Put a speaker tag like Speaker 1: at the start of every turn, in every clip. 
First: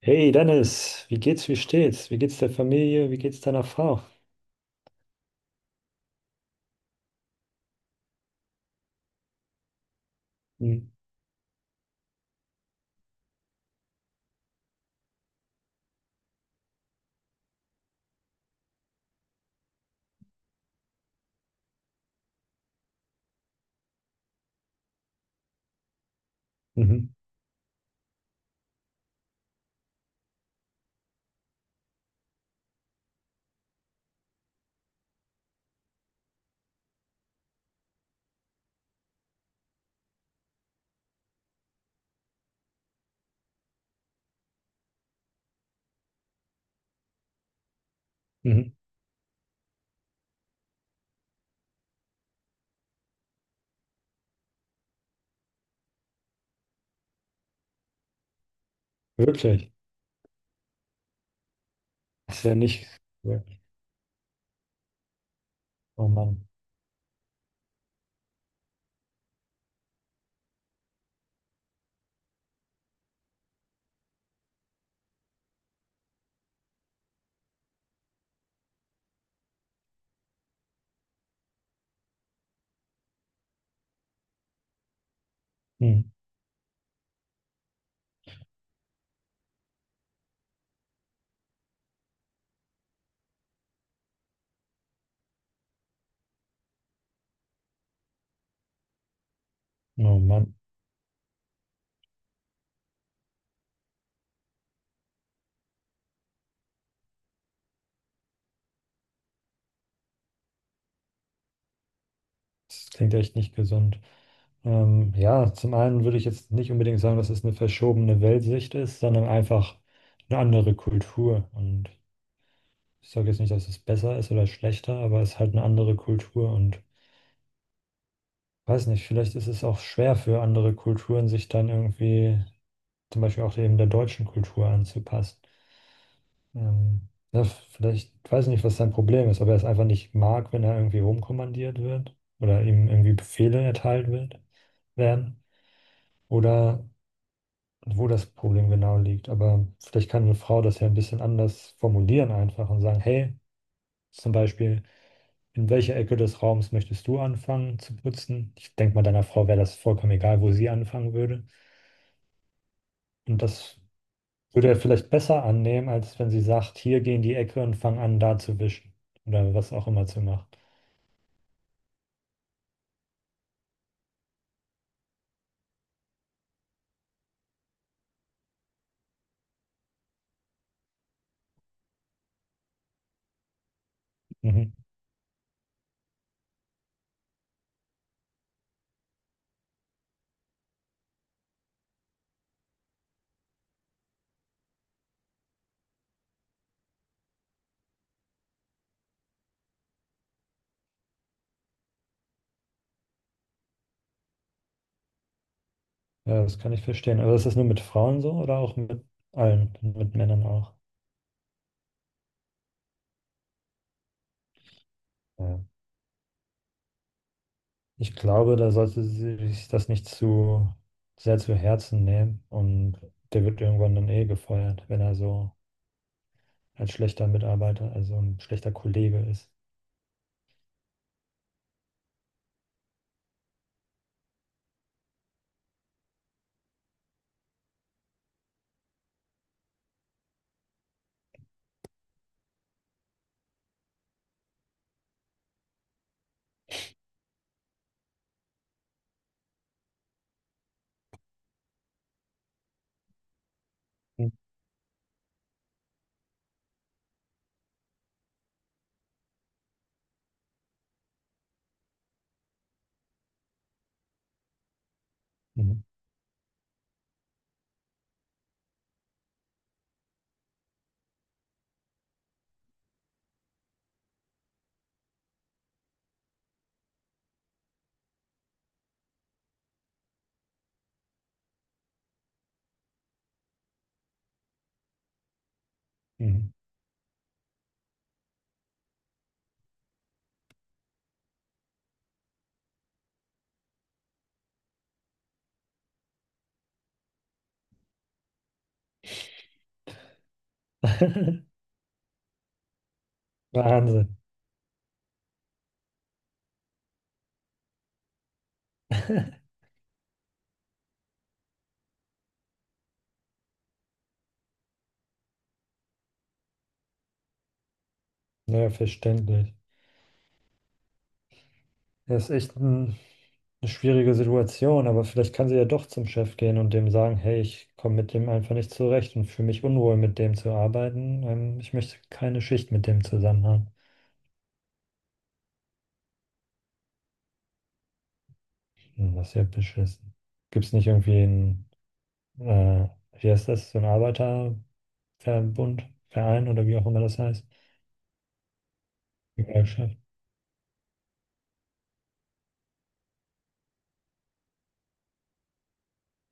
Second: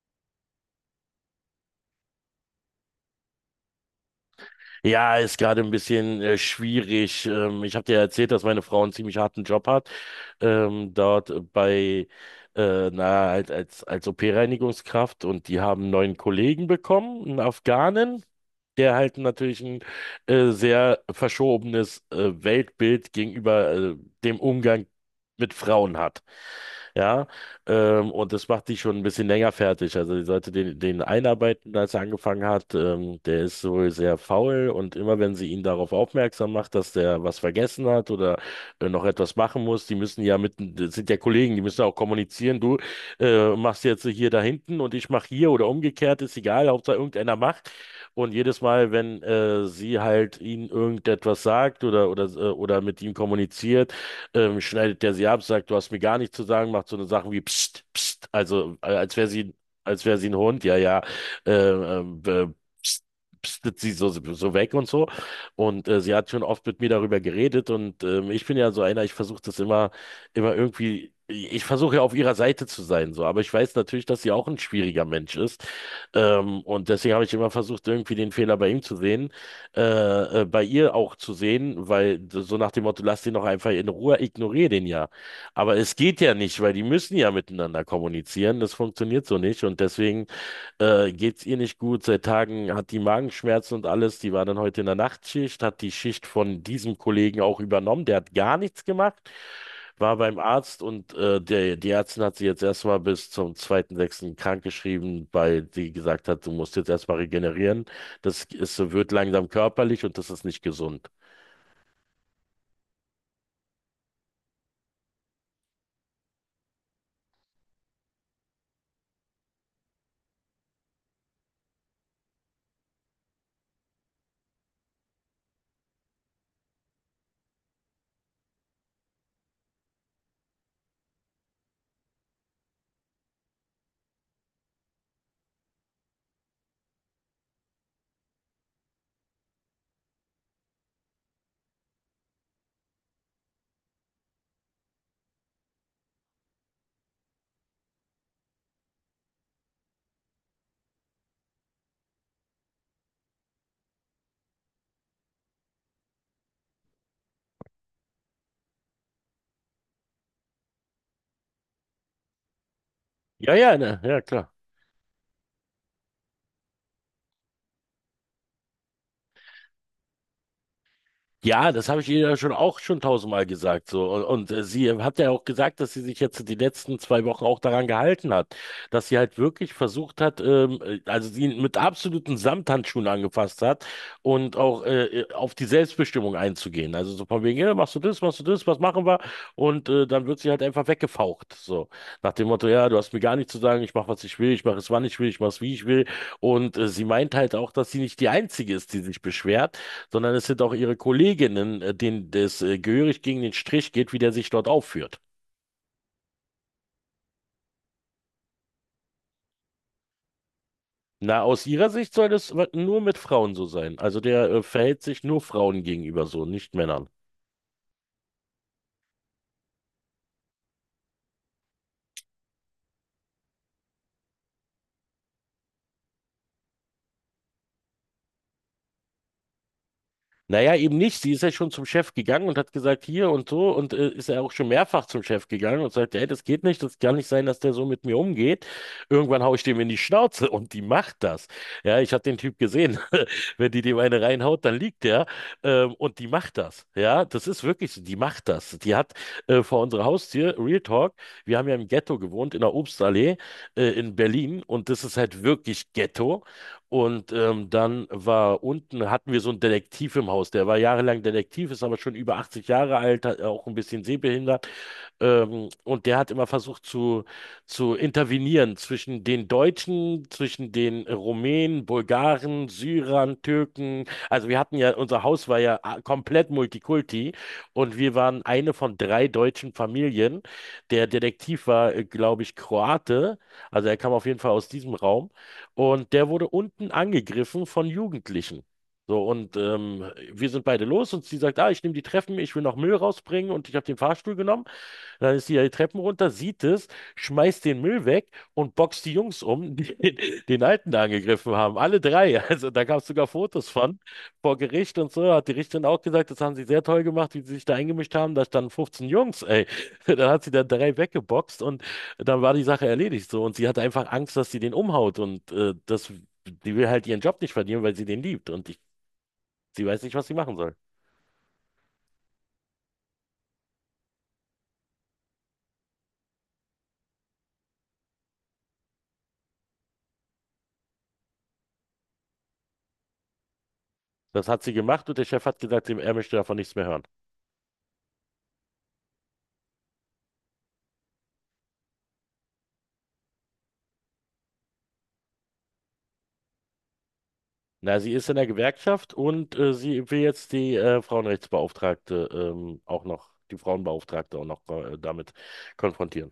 Speaker 1: Hey Dennis, wie geht's, wie steht's? Wie geht's der Familie? Wie geht's deiner Frau?
Speaker 2: Ja, ist gerade ein bisschen schwierig. Ich habe dir ja erzählt, dass meine Frau einen ziemlich harten Job hat,
Speaker 1: Hm.
Speaker 2: dort bei, als OP-Reinigungskraft, und die haben einen neuen Kollegen bekommen, einen Afghanen, der halt natürlich ein sehr verschobenes Weltbild gegenüber dem Umgang mit Frauen hat.
Speaker 1: Mhm.
Speaker 2: Ja. Und das macht die schon ein bisschen länger fertig. Also die sollte den einarbeiten, als er angefangen hat. Der ist wohl sehr faul, und immer wenn sie ihn darauf aufmerksam macht, dass der was vergessen hat oder noch etwas machen muss, die müssen ja mit, das sind ja Kollegen, die müssen ja auch kommunizieren. Du machst jetzt hier da hinten und ich mach hier oder umgekehrt, ist egal, Hauptsache irgendeiner macht. Und jedes
Speaker 1: Mhm.
Speaker 2: Mal, wenn sie halt ihn irgendetwas sagt oder mit ihm kommuniziert, schneidet der sie ab, sagt, du hast mir gar nichts zu sagen, macht so eine Sachen wie Psst, Psst, also
Speaker 1: Wirklich?
Speaker 2: als wäre sie ein Hund. Ja, ja, äh, ähm,
Speaker 1: Das ist
Speaker 2: äh,
Speaker 1: ja nicht.
Speaker 2: pst- pstet sie so, weg und so. Und
Speaker 1: Oh
Speaker 2: sie hat schon
Speaker 1: Mann.
Speaker 2: oft mit mir darüber geredet, und ich bin ja so einer, ich versuche das immer, immer irgendwie, ich versuche ja auf ihrer Seite zu sein, so, aber ich weiß natürlich, dass sie auch ein schwieriger Mensch ist. Und deswegen habe ich immer versucht, irgendwie den Fehler bei ihm zu sehen, bei ihr auch zu sehen, weil, so nach dem Motto, lass den doch einfach in Ruhe, ignoriere den ja. Aber es
Speaker 1: Hm.
Speaker 2: geht ja nicht, weil die müssen ja miteinander kommunizieren. Das funktioniert so nicht, und deswegen geht's ihr nicht gut. Seit Tagen hat die Magenschmerzen und alles. Die war dann heute in der Nachtschicht, hat die Schicht von diesem Kollegen auch übernommen. Der hat gar nichts gemacht. War
Speaker 1: Oh
Speaker 2: beim
Speaker 1: Mann.
Speaker 2: Arzt, und die Ärztin hat sie jetzt erstmal bis zum 2.6. krankgeschrieben, weil sie gesagt hat, du musst jetzt erstmal regenerieren. Das ist, wird langsam körperlich, und das ist nicht gesund.
Speaker 1: Das klingt echt nicht gesund. Ja, zum einen würde ich jetzt nicht unbedingt sagen, dass es eine verschobene Weltsicht ist, sondern einfach eine andere Kultur. Und ich sage jetzt nicht, dass es besser ist oder schlechter, aber es ist halt eine andere Kultur. Und weiß nicht, vielleicht ist es auch schwer für andere Kulturen, sich dann irgendwie zum Beispiel auch eben der deutschen Kultur anzupassen. Ja, vielleicht, ich weiß nicht, was sein Problem ist, ob er es einfach nicht mag, wenn er irgendwie rumkommandiert wird oder ihm irgendwie Befehle erteilt wird, werden, oder wo das Problem genau liegt. Aber vielleicht kann eine Frau das ja ein bisschen anders formulieren einfach und sagen, hey, zum Beispiel, in welcher Ecke des Raums möchtest du anfangen zu putzen? Ich denke mal, deiner Frau wäre das vollkommen egal, wo sie anfangen würde. Und
Speaker 2: Ja, ja,
Speaker 1: das
Speaker 2: ne, ja, klar.
Speaker 1: würde er vielleicht besser annehmen, als wenn sie sagt, hier geh in die Ecke und fang an, da zu wischen. Oder was auch immer zu machen.
Speaker 2: Ja, das habe ich ihr ja schon auch schon tausendmal gesagt. So. Und sie hat ja auch gesagt, dass sie sich jetzt die letzten 2 Wochen auch daran gehalten hat, dass sie halt wirklich versucht hat, also sie mit absoluten Samthandschuhen angefasst hat und
Speaker 1: Mhm.
Speaker 2: auch auf die Selbstbestimmung einzugehen. Also so von wegen, ja, machst du das, was machen wir? Und dann wird sie halt einfach weggefaucht. So. Nach dem Motto, ja, du hast mir gar nichts zu sagen, ich mache, was ich will, ich mache es, wann ich will, ich mache es, wie ich will. Und sie meint halt auch, dass sie nicht die Einzige ist, die sich beschwert, sondern es sind auch ihre Kolleginnen, denen das gehörig gegen den Strich geht, wie der sich dort aufführt.
Speaker 1: Ja, das kann ich verstehen. Aber ist das nur mit Frauen so oder auch mit allen, mit Männern auch?
Speaker 2: Na, aus ihrer Sicht soll das nur mit Frauen so sein. Also der verhält sich nur
Speaker 1: Ja.
Speaker 2: Frauen gegenüber so, nicht Männern.
Speaker 1: Ich glaube, da sollte sie sich das nicht zu sehr zu Herzen nehmen. Und der wird irgendwann dann eh gefeuert, wenn er so ein schlechter Mitarbeiter, also ein schlechter Kollege ist.
Speaker 2: Naja, eben nicht. Sie ist ja schon zum Chef gegangen und hat gesagt, hier und so. Und ist ja auch schon mehrfach zum Chef gegangen und sagt, ey, das geht nicht, das kann nicht sein, dass der so mit mir umgeht. Irgendwann hau ich dem in die Schnauze, und die macht das. Ja, ich habe den Typ gesehen. Wenn die dem eine reinhaut, dann liegt der. Und die macht das. Ja, das ist wirklich so, die macht das. Die hat vor unserer Haustür, Real Talk, wir haben ja im Ghetto gewohnt, in der Obstallee in
Speaker 1: Mhm.
Speaker 2: Berlin. Und das ist halt wirklich Ghetto. Und dann war unten, hatten wir so einen Detektiv im Haus, der war jahrelang Detektiv, ist aber schon über 80 Jahre alt, hat auch ein bisschen sehbehindert.
Speaker 1: Mhm.
Speaker 2: Und der hat immer versucht, zu intervenieren zwischen den Deutschen, zwischen den Rumänen, Bulgaren, Syrern, Türken. Also wir hatten ja, unser Haus war ja komplett Multikulti, und wir waren eine von drei deutschen Familien. Der Detektiv war, glaube ich, Kroate. Also er kam auf jeden Fall aus diesem Raum. Und der wurde
Speaker 1: Mhm.
Speaker 2: unten angegriffen von Jugendlichen. So, und wir sind beide los, und sie sagt, ah, ich nehme die Treppen, ich will noch Müll rausbringen, und ich habe den Fahrstuhl genommen. Dann ist sie ja die Treppen runter, sieht es, schmeißt den Müll weg und boxt die Jungs um, die den Alten da angegriffen haben. Alle drei. Also da gab es sogar Fotos von
Speaker 1: Wahnsinn.
Speaker 2: vor Gericht und so. Hat die Richterin auch gesagt, das haben sie sehr toll gemacht, wie sie sich da eingemischt haben. Da standen 15 Jungs, ey. Dann hat sie da drei weggeboxt, und dann war die Sache erledigt so. Und sie hatte einfach Angst, dass sie den umhaut, und die will halt ihren Job nicht verlieren, weil sie den liebt. Und
Speaker 1: Ja,
Speaker 2: ich,
Speaker 1: verständlich.
Speaker 2: sie weiß nicht, was sie machen soll.
Speaker 1: Er ist echt ein, eine schwierige Situation, aber vielleicht kann sie ja doch zum Chef gehen und dem sagen, hey, ich komme mit dem einfach nicht zurecht und fühle mich unwohl, mit dem zu arbeiten. Ich möchte keine Schicht mit dem zusammen haben.
Speaker 2: Das hat sie gemacht, und der Chef hat gesagt, er möchte davon nichts mehr hören.
Speaker 1: Hm, das ist ja beschissen. Gibt es nicht irgendwie einen, äh, wie heißt das, so einen Arbeiterverbund, Verein oder wie auch immer das heißt?
Speaker 2: Na, sie ist in der Gewerkschaft, und
Speaker 1: Gewerkschaft?
Speaker 2: sie will jetzt die Frauenrechtsbeauftragte, auch noch, die Frauenbeauftragte auch noch damit konfrontieren.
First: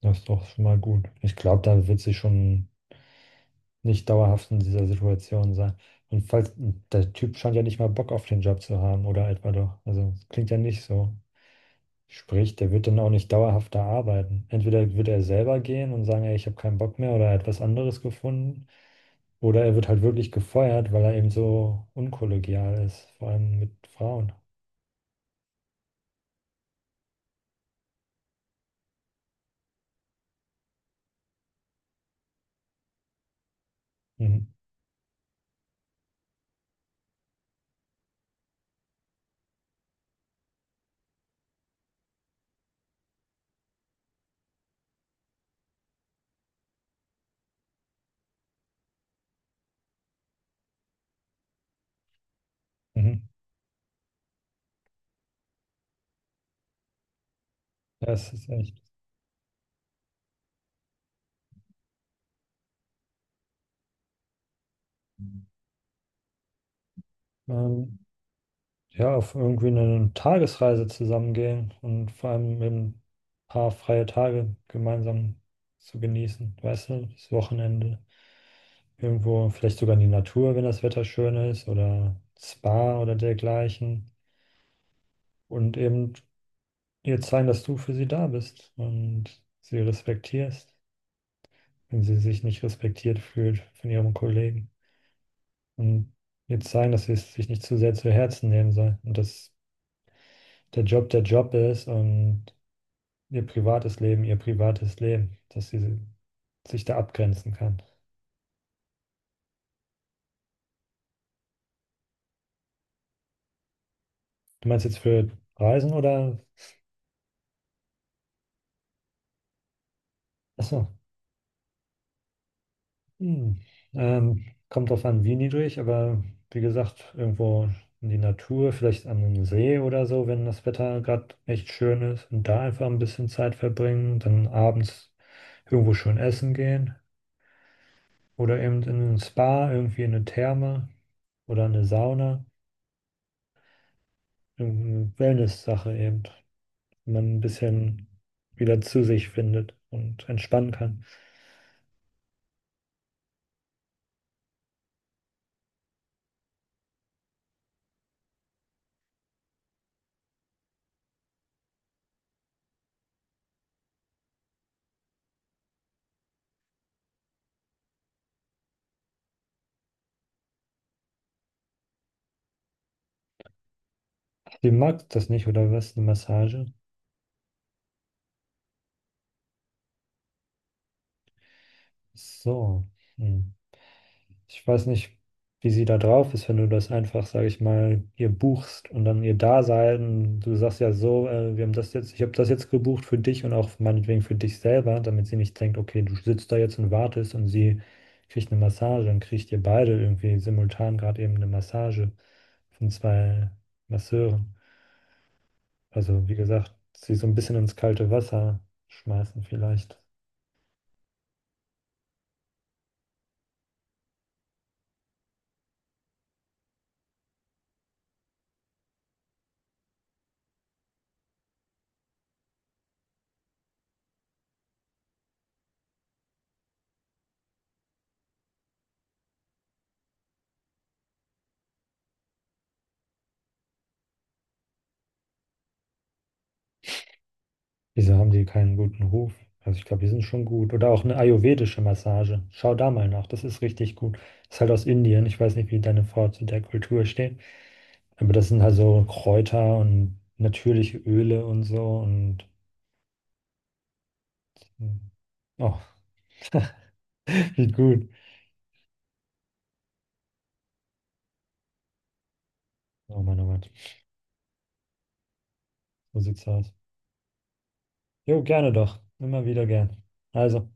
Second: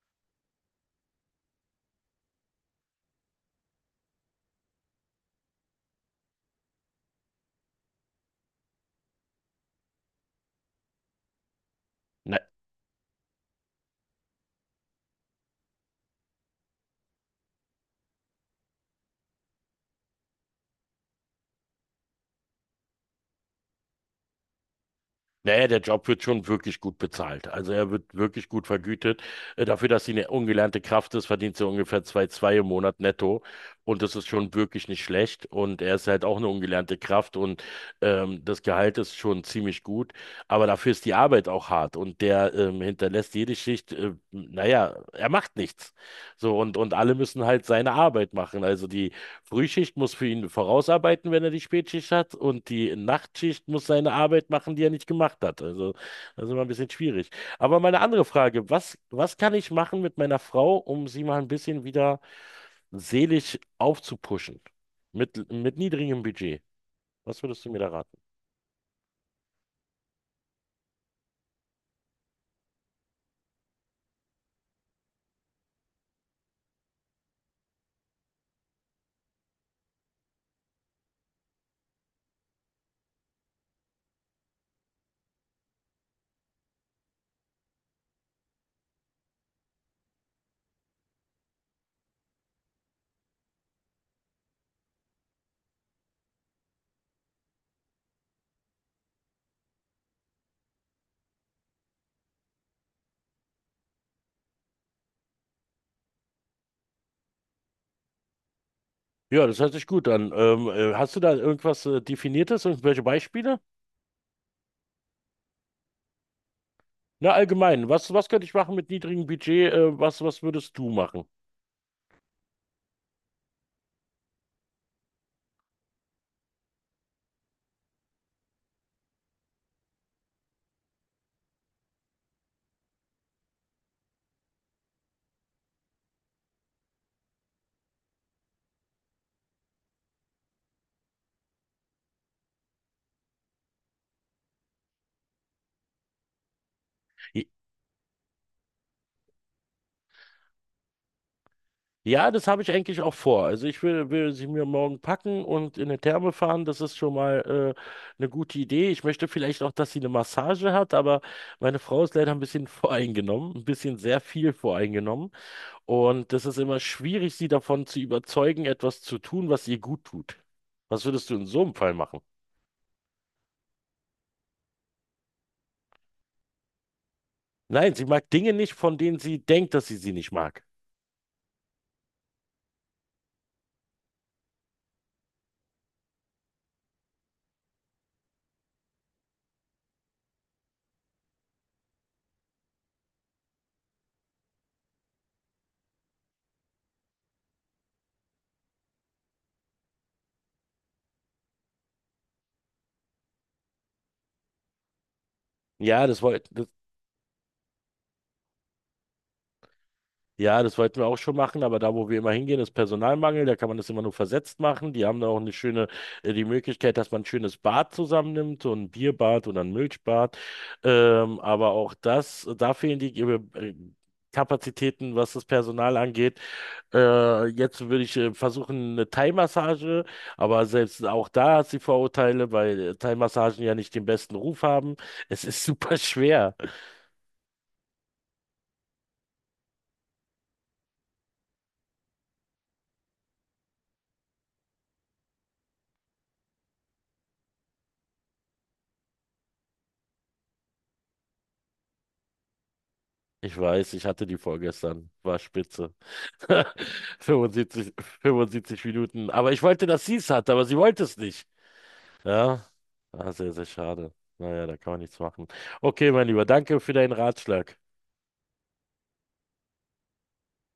Speaker 1: Das ist doch schon mal gut. Ich glaube, da wird sie schon nicht dauerhaft in dieser Situation sein. Und falls, der Typ scheint ja nicht mal Bock auf den Job zu haben, oder etwa doch. Also, es klingt ja nicht so.
Speaker 2: Na,
Speaker 1: Sprich, der wird dann auch nicht dauerhaft da arbeiten. Entweder wird er selber gehen und sagen, ey, ich habe keinen Bock mehr oder er hat was anderes gefunden. Oder er wird halt wirklich gefeuert, weil er eben so unkollegial ist, vor allem mit Frauen.
Speaker 2: Naja, der Job wird schon wirklich gut bezahlt. Also er wird wirklich gut vergütet. Dafür, dass sie eine ungelernte Kraft ist, verdient sie ungefähr 2,2 im Monat netto. Und das ist
Speaker 1: Mhm.
Speaker 2: schon wirklich nicht schlecht. Und er ist halt auch eine ungelernte Kraft, und das Gehalt ist schon ziemlich gut. Aber dafür ist die Arbeit auch hart. Und der hinterlässt jede Schicht, naja, er macht nichts. So, und alle müssen halt seine Arbeit machen. Also die Frühschicht muss für ihn vorausarbeiten, wenn er die Spätschicht hat, und die
Speaker 1: Mhm.
Speaker 2: Nachtschicht muss seine Arbeit machen, die er nicht gemacht hat. Also das ist immer ein bisschen schwierig. Aber meine andere
Speaker 1: Das ist
Speaker 2: Frage,
Speaker 1: echt.
Speaker 2: was kann ich machen mit meiner Frau, um sie mal ein bisschen wieder seelisch aufzupuschen? Mit niedrigem Budget. Was würdest du mir da
Speaker 1: Ähm,
Speaker 2: raten?
Speaker 1: ja, auf irgendwie eine Tagesreise zusammengehen und vor allem eben ein paar freie Tage gemeinsam zu genießen. Weißt du, das Wochenende. Irgendwo, vielleicht sogar in die Natur, wenn das Wetter schön ist, oder Spa oder dergleichen. Und eben ihr zeigen, dass du für sie da bist und sie respektierst, wenn sie sich nicht respektiert fühlt von ihrem Kollegen. Und ihr zeigen, dass sie es sich nicht zu sehr zu Herzen nehmen soll und dass der Job ist und ihr privates Leben, dass sie sich da abgrenzen kann.
Speaker 2: Ja, das hört sich gut an. Hast du da irgendwas Definiertes, und welche Beispiele?
Speaker 1: Du meinst jetzt für Reisen oder?
Speaker 2: Na, allgemein, was könnte ich machen mit niedrigem Budget? Was würdest du
Speaker 1: Achso.
Speaker 2: machen?
Speaker 1: Hm. Kommt drauf an, wie niedrig, aber wie gesagt, irgendwo in die Natur, vielleicht an einem See oder so, wenn das Wetter gerade echt schön ist und da einfach ein bisschen Zeit verbringen, dann abends irgendwo schön essen gehen oder eben in ein Spa, irgendwie in eine Therme oder eine Sauna, irgendeine Wellness-Sache eben, wo man ein bisschen wieder zu sich findet und entspannen kann.
Speaker 2: Ja, das habe ich eigentlich auch vor. Also ich will, will sie mir morgen packen und in eine Therme fahren. Das ist schon mal eine gute Idee. Ich möchte vielleicht auch, dass sie eine Massage hat, aber meine Frau ist leider ein bisschen voreingenommen, ein bisschen sehr viel voreingenommen. Und das ist immer schwierig, sie davon zu überzeugen, etwas zu tun, was ihr gut tut. Was würdest du in so einem Fall machen?
Speaker 1: Die mag das nicht oder was, eine Massage?
Speaker 2: Nein, sie mag Dinge nicht, von denen sie denkt, dass sie sie nicht mag.
Speaker 1: So. Hm. Ich weiß nicht, wie sie da drauf ist, wenn du das einfach, sage ich mal, ihr buchst und dann ihr Dasein. Du sagst ja so, wir haben das jetzt, ich habe das jetzt gebucht für dich und auch meinetwegen für dich selber, damit sie nicht denkt, okay, du sitzt da jetzt und wartest und sie kriegt eine Massage, dann kriegt ihr beide irgendwie simultan gerade eben eine Massage von 2 Masseuren.
Speaker 2: Ja, das
Speaker 1: Also, wie
Speaker 2: wollte.
Speaker 1: gesagt, sie so ein bisschen ins kalte Wasser schmeißen vielleicht.
Speaker 2: Ja, das wollten wir auch schon machen, aber da, wo wir immer hingehen, ist Personalmangel. Da kann man das immer nur versetzt machen. Die haben da auch eine schöne, die Möglichkeit, dass man ein schönes Bad zusammennimmt, so ein Bierbad oder ein Milchbad. Aber auch das, da fehlen die Kapazitäten, was das Personal angeht. Jetzt würde ich versuchen, eine Thai-Massage, aber selbst auch da hat sie Vorurteile, weil Thai-Massagen ja nicht den besten Ruf haben. Es ist super schwer.
Speaker 1: Wieso haben die keinen guten Ruf? Also ich glaube, die sind schon gut. Oder auch eine ayurvedische Massage. Schau da mal nach, das ist richtig gut. Ist halt aus Indien. Ich weiß nicht, wie deine Frau zu der Kultur steht. Aber das sind halt so Kräuter und natürliche Öle und so. Und
Speaker 2: Ich weiß, ich hatte die vorgestern. War
Speaker 1: oh,
Speaker 2: spitze.
Speaker 1: wie
Speaker 2: 75,
Speaker 1: gut.
Speaker 2: 75 Minuten. Aber ich wollte, dass sie es hat, aber sie wollte es nicht. Ja,
Speaker 1: Oh
Speaker 2: ah,
Speaker 1: Mann, oh
Speaker 2: sehr, sehr
Speaker 1: Mann.
Speaker 2: schade. Naja, da kann man nichts machen. Okay,
Speaker 1: So
Speaker 2: mein Lieber,
Speaker 1: sieht's aus.
Speaker 2: danke für deinen Ratschlag.
Speaker 1: Jo, gerne doch. Immer wieder gern. Also.